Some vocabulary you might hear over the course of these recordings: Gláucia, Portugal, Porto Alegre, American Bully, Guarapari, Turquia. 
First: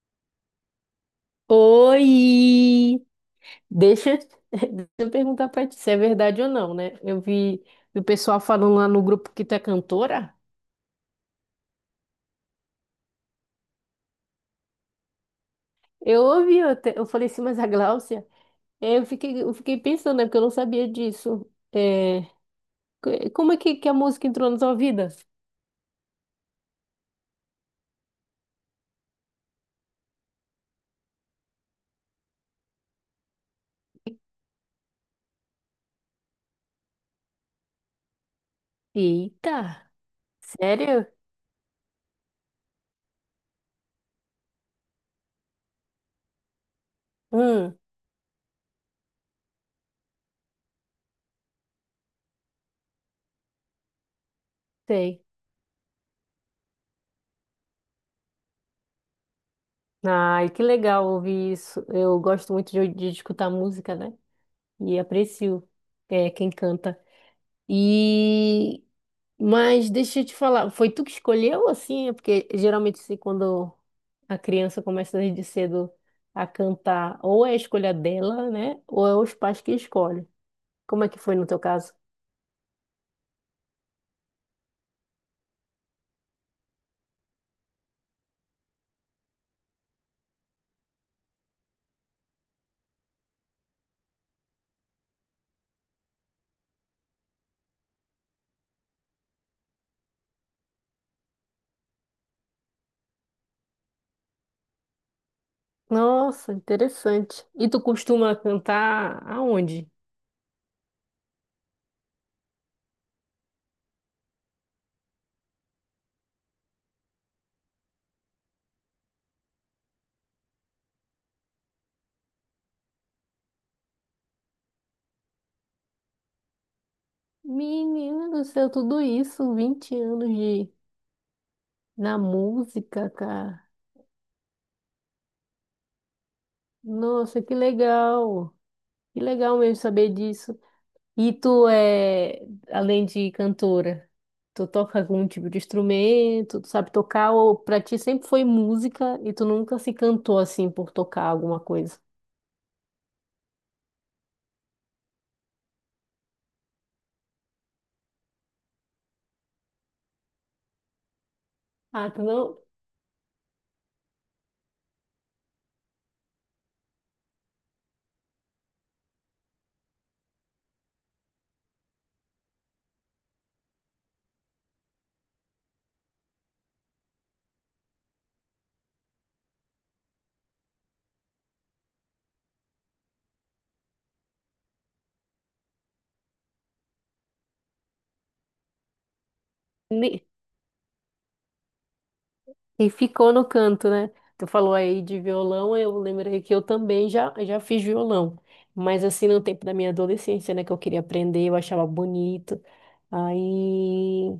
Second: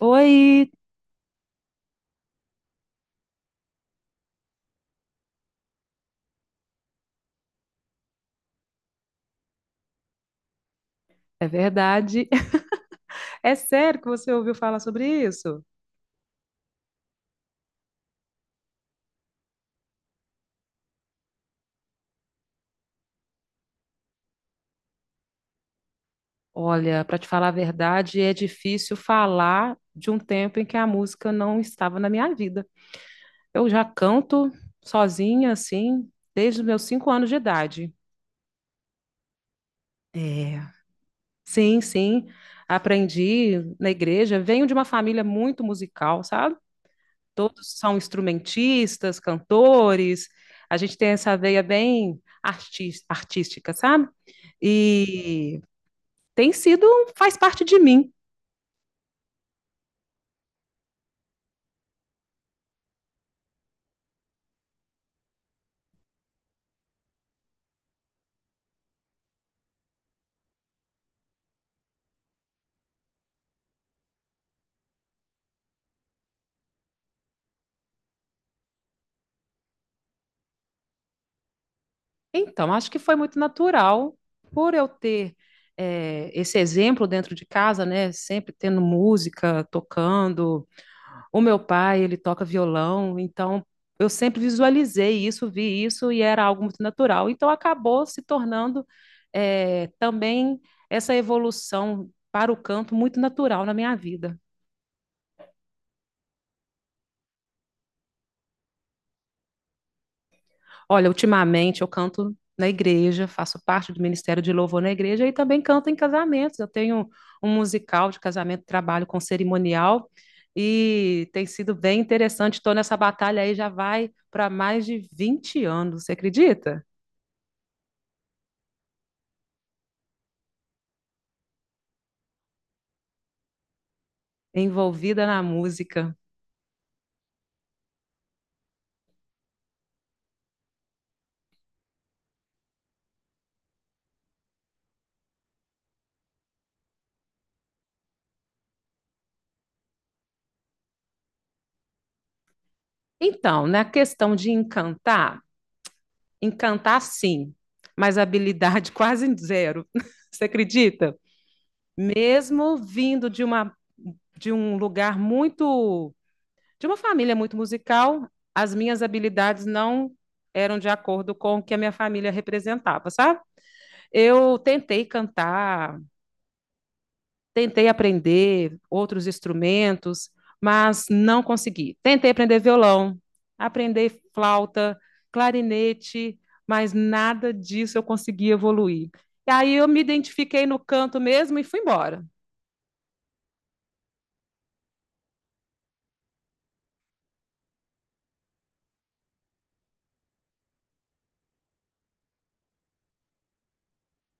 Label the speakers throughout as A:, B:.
A: Oi,
B: Oi! Deixa, deixa eu perguntar pra ti se é verdade ou não, né? Eu vi o pessoal falando lá no grupo que tu é cantora.
A: é verdade. É sério que você ouviu falar sobre isso?
B: Eu ouvi, eu, eu falei assim, mas a Gláucia? É, eu fiquei, eu fiquei pensando, né? Porque eu não sabia disso. É, como é que a música entrou na tua vida?
A: Olha, para te falar a verdade, é difícil falar de um tempo em que a música não estava na minha vida. Eu já canto sozinha, assim, desde os meus 5 anos de idade.
B: Eita!
A: É.
B: Sério?
A: Sim, sim. Aprendi na igreja. Venho de uma família muito musical, sabe? Todos
B: Hum,
A: são instrumentistas, cantores, a gente tem essa veia bem artística, sabe?
B: sei.
A: E tem sido, faz parte de mim.
B: Ai, que legal ouvir isso. Eu gosto muito de escutar música, né? E aprecio, é, quem canta. E. Mas deixa eu te falar, foi tu que escolheu assim? É. Porque geralmente assim, quando a criança começa desde cedo a cantar, ou é a escolha dela, né? Ou é os pais que escolhem. Como é que foi no teu caso?
A: Então, acho que foi muito natural por eu ter esse exemplo dentro de casa, né? Sempre tendo música, tocando. O meu pai, ele toca violão, então eu sempre visualizei isso, vi isso e era algo muito natural. Então acabou se tornando também essa evolução para o canto muito natural na minha vida.
B: Nossa, interessante. E tu costuma cantar aonde?
A: Olha, ultimamente eu canto na igreja, faço parte do Ministério de Louvor na igreja e também canto em casamentos. Eu tenho um musical de casamento, trabalho com cerimonial e tem sido bem interessante. Estou nessa batalha aí já vai para mais de 20 anos, você acredita?
B: Menina do céu, tudo isso, 20 anos de na música, cara.
A: Envolvida na música.
B: Nossa, que legal. Que legal mesmo saber disso. E tu é, além de cantora, tu toca algum tipo de instrumento, tu sabe tocar, ou pra ti sempre foi música e tu nunca se cantou assim por tocar alguma coisa?
A: Então, na questão de encantar, encantar sim, mas habilidade quase zero. Você acredita?
B: Ah, tu não.
A: Mesmo vindo de uma de um lugar muito de uma família muito musical, as minhas habilidades não eram de acordo com o que a minha família representava, sabe? Eu tentei cantar. Tentei aprender outros instrumentos, mas não consegui. Tentei aprender violão, aprender flauta, clarinete, mas nada disso eu consegui evoluir. E aí eu me
B: ne-
A: identifiquei no canto mesmo e fui embora.
B: E ficou no canto, né? Tu falou aí de violão, eu lembrei que eu também já, já fiz violão. Mas assim, no tempo da minha adolescência, né, que eu queria aprender, eu achava bonito. Aí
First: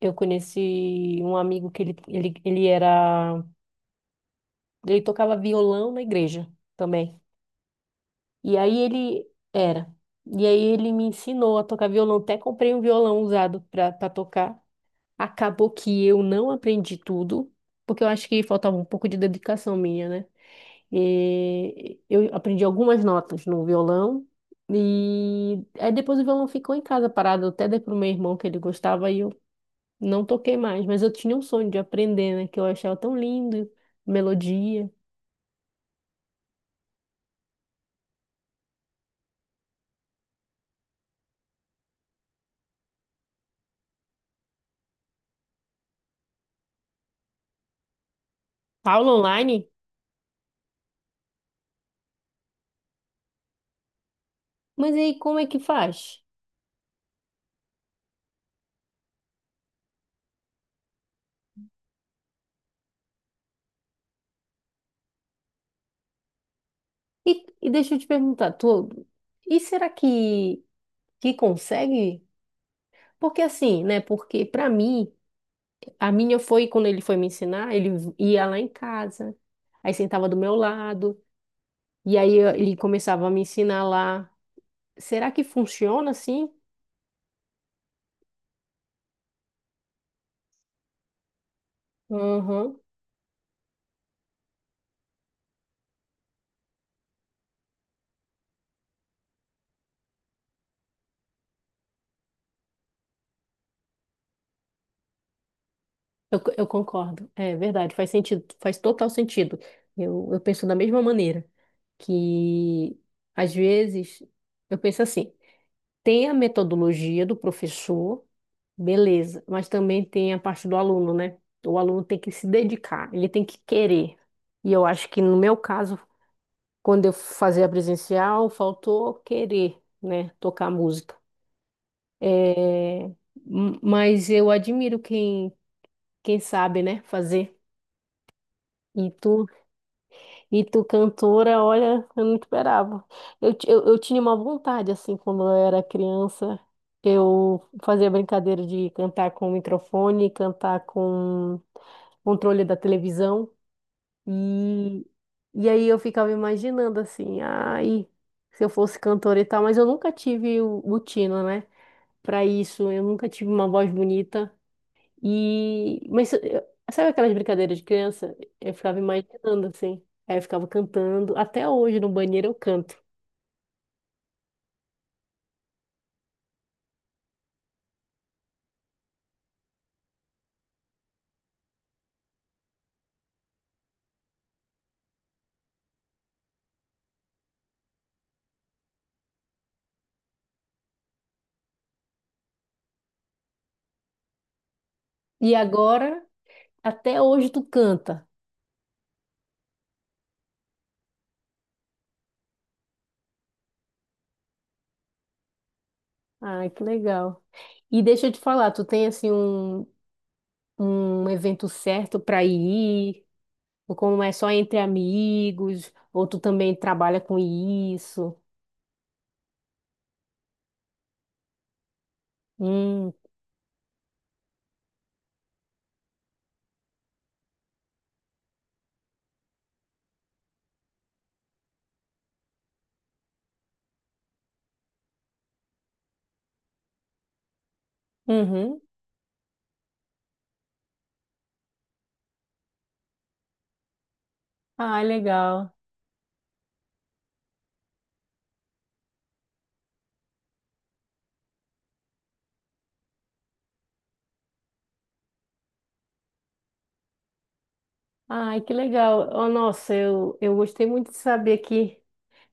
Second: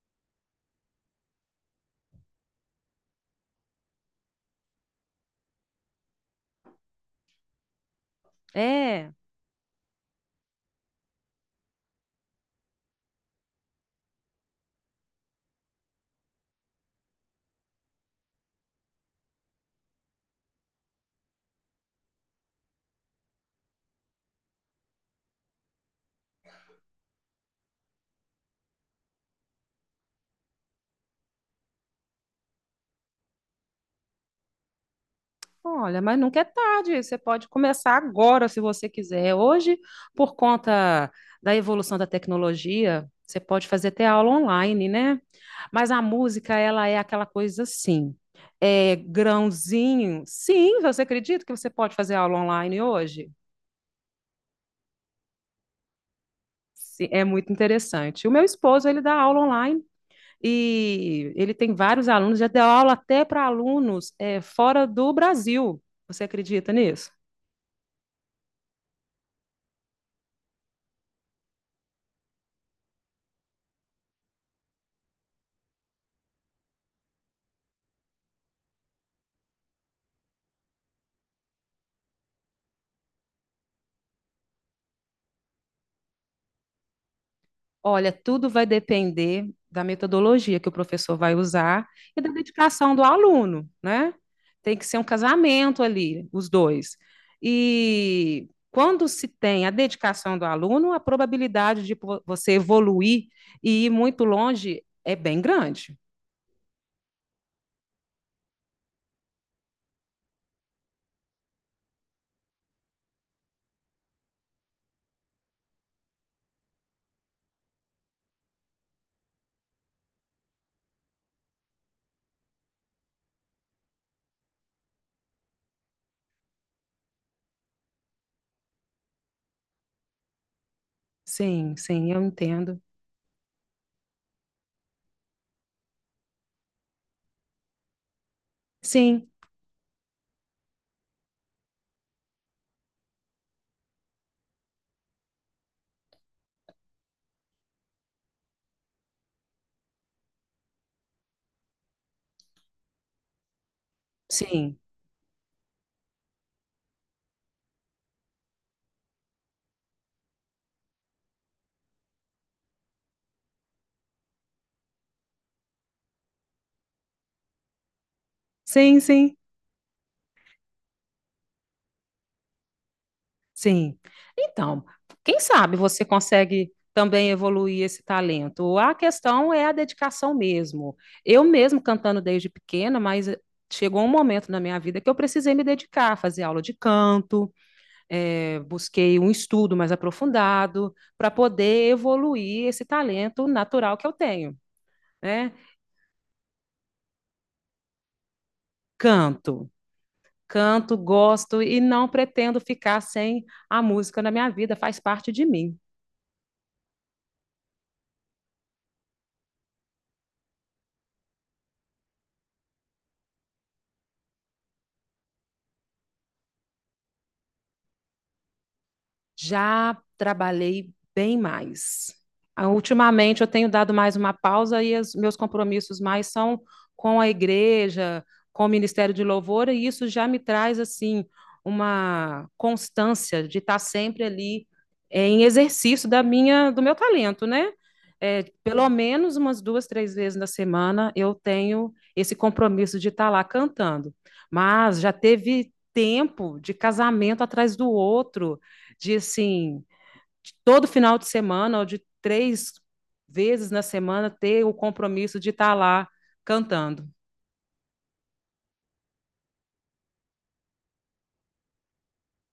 B: eu conheci um amigo que ele era. Ele tocava violão na igreja também. E aí
A: É.
B: ele era. E aí ele me ensinou a tocar violão. Até comprei um violão usado para tocar. Acabou que eu não aprendi tudo, porque eu acho que faltava um pouco de dedicação minha, né? E eu aprendi algumas notas no violão. E aí depois o violão ficou em casa parado. Eu até dei pro meu irmão que ele gostava e eu não toquei mais. Mas eu tinha um sonho de aprender, né? Que eu achava tão lindo, melodia.
A: Olha, mas nunca é tarde, você pode começar agora se você quiser. Hoje, por conta da evolução da tecnologia, você pode fazer até aula online, né? Mas a música, ela é aquela coisa assim, é
B: Aula online?
A: grãozinho. Sim, você acredita que você pode fazer aula online hoje?
B: Mas aí como é que faz?
A: Sim, é muito interessante. O meu esposo, ele dá aula online e ele tem vários alunos, já deu aula até para alunos fora do Brasil. Você acredita nisso?
B: E, e deixa eu te perguntar, tu, e será que consegue? Porque assim, né? Porque pra mim, a minha foi quando ele foi me ensinar, ia lá em casa, aí sentava do meu lado, e aí ele começava a me ensinar lá. Será que funciona assim?
A: Olha, tudo vai depender da metodologia que o professor vai usar e da
B: Uhum.
A: dedicação do aluno, né? Tem que ser um casamento ali, os dois. E quando se tem a dedicação do aluno, a probabilidade de você evoluir e ir muito longe é bem grande.
B: Eu, eu concordo. É verdade, faz sentido, faz total sentido. Eu penso da mesma maneira, que às vezes eu penso assim. Tem a metodologia do professor, beleza, mas também tem a parte do aluno, né? O aluno tem que se dedicar, ele tem que querer. E eu acho que no meu caso, quando eu fazia presencial, faltou querer, né? Tocar música.
A: Sim, sim, eu entendo.
B: É, mas eu admiro quem, quem sabe, né? Fazer. E
A: Sim,
B: tu E tu cantora, olha, eu não esperava. Eu, eu tinha uma vontade, assim, quando eu era criança, eu fazia brincadeira de cantar com o microfone, cantar com controle da televisão.
A: sim,
B: E, e aí eu ficava imaginando, assim, ai, se eu fosse cantora e tal, mas eu nunca tive o tino, né? Pra isso, eu nunca tive uma voz bonita. E, sabe aquelas brincadeiras de criança? Eu ficava
A: sim, sim.
B: imaginando assim. Aí eu ficava cantando. Até hoje no banheiro eu canto.
A: Sim. Então, quem sabe você consegue também evoluir esse talento. A questão é a dedicação mesmo. Eu mesmo cantando desde pequena, mas chegou um momento na minha vida que eu precisei me dedicar, fazer aula de canto. Busquei um estudo mais aprofundado para poder evoluir esse talento natural que eu tenho, né?
B: E agora, até hoje tu canta.
A: Canto. Canto, gosto e não pretendo ficar sem a música na minha vida, faz parte de mim.
B: Ai, que legal. E deixa eu te falar, tu tem assim um, um evento certo para ir? Ou como é só entre amigos? Ou tu também trabalha com isso?
A: Já trabalhei bem mais. Ah,
B: Hum,
A: ultimamente eu tenho dado mais uma pausa e os meus compromissos mais são com a igreja, com o Ministério de Louvor, e isso já me traz assim uma constância de estar sempre ali em exercício da minha, do meu talento, né?
B: uhum.
A: Pelo menos umas 2, 3 vezes na semana eu tenho esse compromisso de estar lá cantando. Mas
B: Ai,
A: já teve
B: legal.
A: tempo de casamento atrás do outro, de assim, de todo final de semana ou de 3 vezes na semana ter o compromisso de estar lá cantando.
B: Ai, que legal. Oh, nossa, eu gostei muito de saber que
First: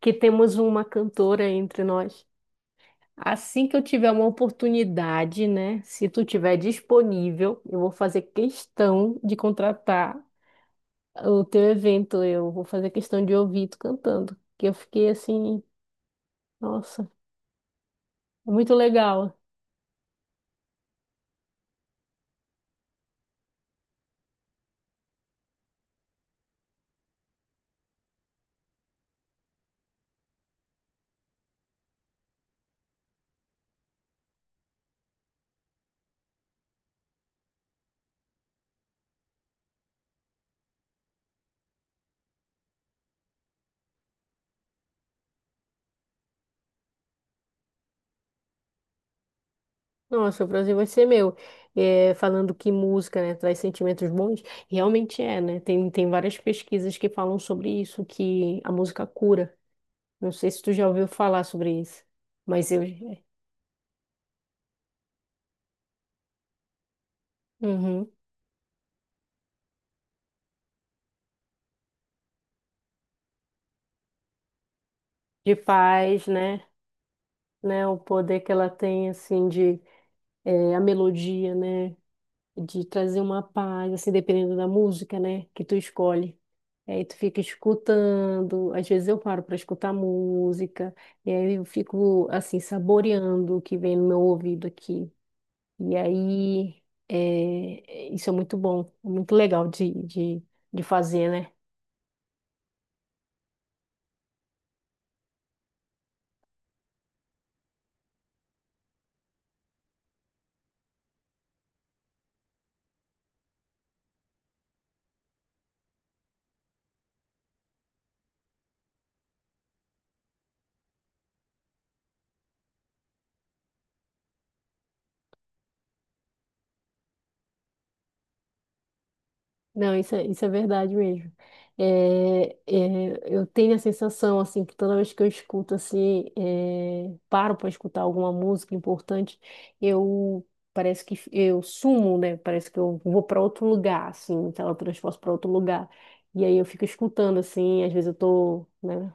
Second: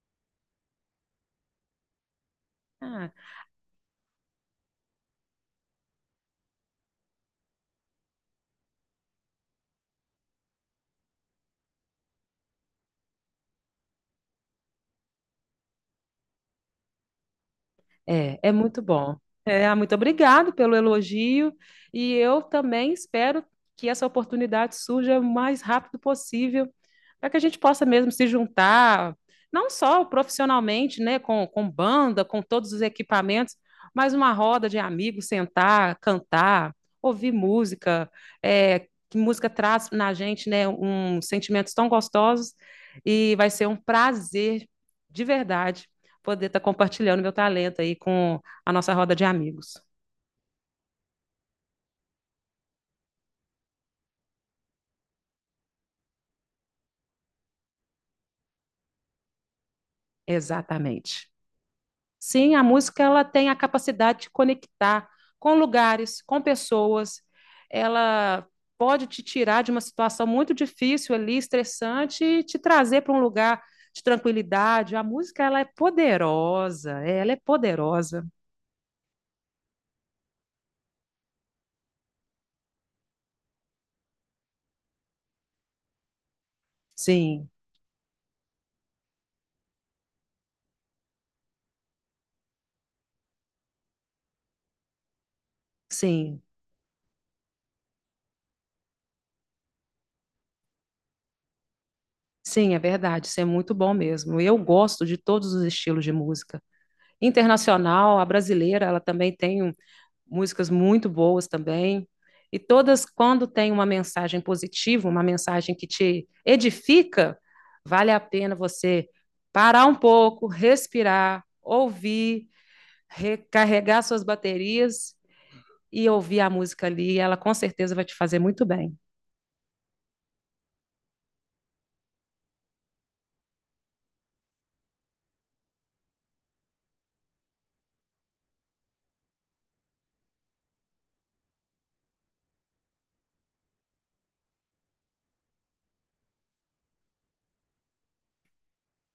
B: que temos uma cantora entre nós.
A: Ah,
B: Assim que eu tiver uma oportunidade, né? Se tu tiver disponível, eu vou fazer questão de contratar o teu evento. Eu vou fazer questão de ouvir tu cantando. Que eu fiquei assim, nossa,
A: é, é
B: é muito
A: muito bom.
B: legal.
A: É, ah, muito obrigado pelo elogio e eu também espero que essa oportunidade surja o mais rápido possível, para que a gente possa mesmo se juntar, não só profissionalmente, né, com banda, com todos os equipamentos, mas uma roda de amigos, sentar, cantar, ouvir música. É, que música traz na gente, né, um sentimentos tão gostosos, e vai ser um prazer de verdade poder estar tá compartilhando meu talento aí com a nossa roda de amigos.
B: Nossa, o Brasil vai ser meu. É, falando que música, né, traz sentimentos bons, realmente é, né? Tem, tem várias pesquisas que falam sobre isso, que a música cura. Não sei se tu já ouviu
A: Exatamente.
B: falar sobre isso,
A: Sim, a
B: mas eu.
A: música ela tem a capacidade de conectar com lugares, com pessoas.
B: Uhum.
A: Ela pode te tirar de uma situação muito difícil ali, estressante, e te trazer para um lugar de tranquilidade. A música
B: De
A: ela é
B: paz, né?
A: poderosa, ela é
B: Né? O
A: poderosa.
B: poder que ela tem, assim, de eh, a melodia, né? De trazer uma paz, assim, dependendo da música, né? Que tu escolhe. Aí tu fica
A: Sim,
B: escutando, às vezes eu paro para escutar música, e aí eu fico, assim, saboreando o que vem no meu ouvido aqui. E
A: sim,
B: aí, eh, isso é muito bom, é muito legal de fazer, né?
A: sim, é verdade. Isso é muito bom mesmo. Eu gosto de todos os estilos de música. Internacional, a brasileira, ela também tem músicas muito boas também. E todas, quando tem uma mensagem positiva, uma mensagem que te edifica, vale a pena você parar um pouco, respirar, ouvir, recarregar suas baterias e ouvir a música ali. Ela com certeza vai te fazer muito bem.
B: Não, isso é verdade mesmo. É, é, eu tenho a sensação, assim, que toda vez que eu escuto, assim, é, paro para escutar alguma música importante, eu parece que eu sumo, né? Parece que eu vou para outro lugar, assim, me teletransporto para outro lugar. E aí eu fico escutando, assim, às vezes eu tô, né?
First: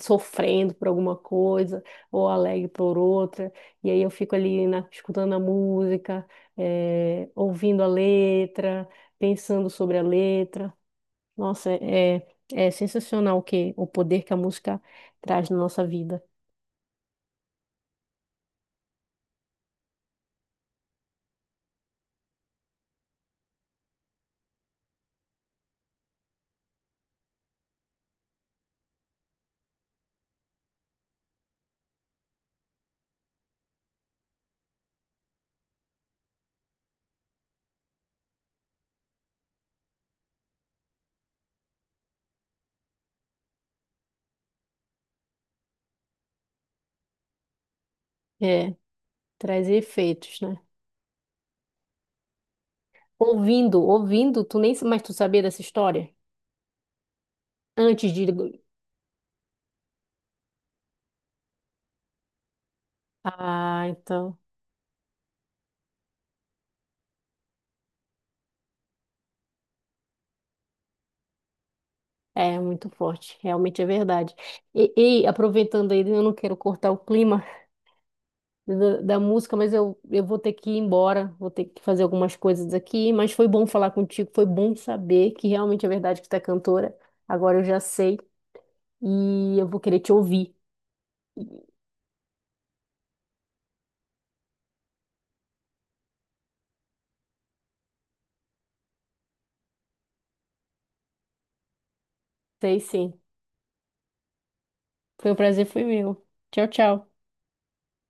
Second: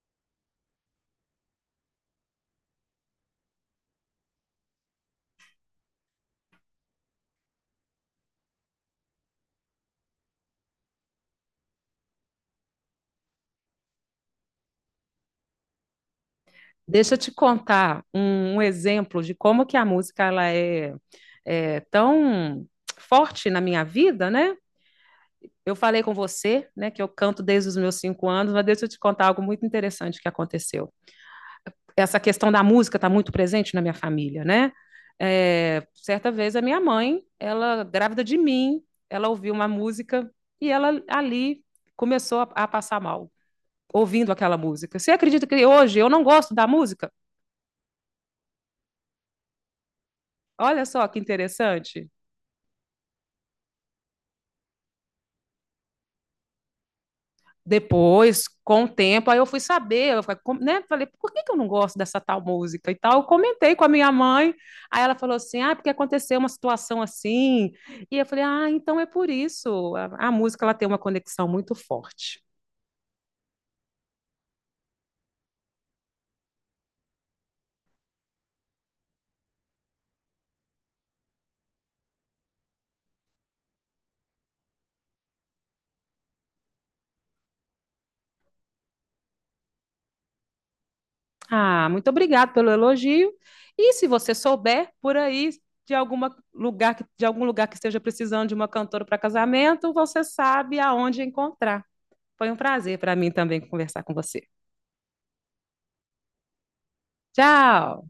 B: Sofrendo por alguma coisa, ou alegre por outra, e aí eu fico ali escutando a música, eh, ouvindo a letra, pensando sobre a letra. Nossa, é, é sensacional o que, o poder que a música traz na nossa vida.
A: Deixa eu te contar um exemplo de como que a música ela é, é tão forte na minha vida, né? Eu falei com você, né, que eu canto desde os meus cinco anos, mas deixa eu te contar algo muito interessante que aconteceu. Essa questão da música está muito presente na minha família, né? É, certa vez a minha mãe, ela grávida de mim, ela ouviu uma música e ela ali começou a passar mal, ouvindo aquela música. Você acredita que hoje eu não gosto da música?
B: É, traz efeitos, né?
A: Olha só que interessante.
B: Ouvindo, tu nem, mas tu sabia dessa história? Antes de...
A: Depois, com o tempo, aí eu fui saber, eu falei, né? Falei, por que, que eu não gosto dessa tal música e tal? Eu comentei com
B: Ah,
A: a minha
B: então...
A: mãe, aí ela falou assim, ah, porque aconteceu uma situação assim, e eu falei, ah, então é por isso, a música ela tem uma conexão muito forte.
B: É muito forte, realmente é verdade. E aproveitando aí, eu não quero cortar o clima, da música, mas eu vou ter que ir embora, vou ter que fazer algumas coisas aqui, mas foi bom falar contigo, foi bom saber que realmente é verdade que tu é cantora. Agora eu já sei e eu vou querer te ouvir.
A: Ah, muito obrigada pelo elogio, e se você souber por aí de algum lugar que esteja precisando de uma cantora para casamento, você sabe aonde encontrar. Foi um
B: Sei
A: prazer para
B: sim.
A: mim também conversar com você.
B: Foi um prazer, foi meu. Tchau, tchau.
A: Tchau!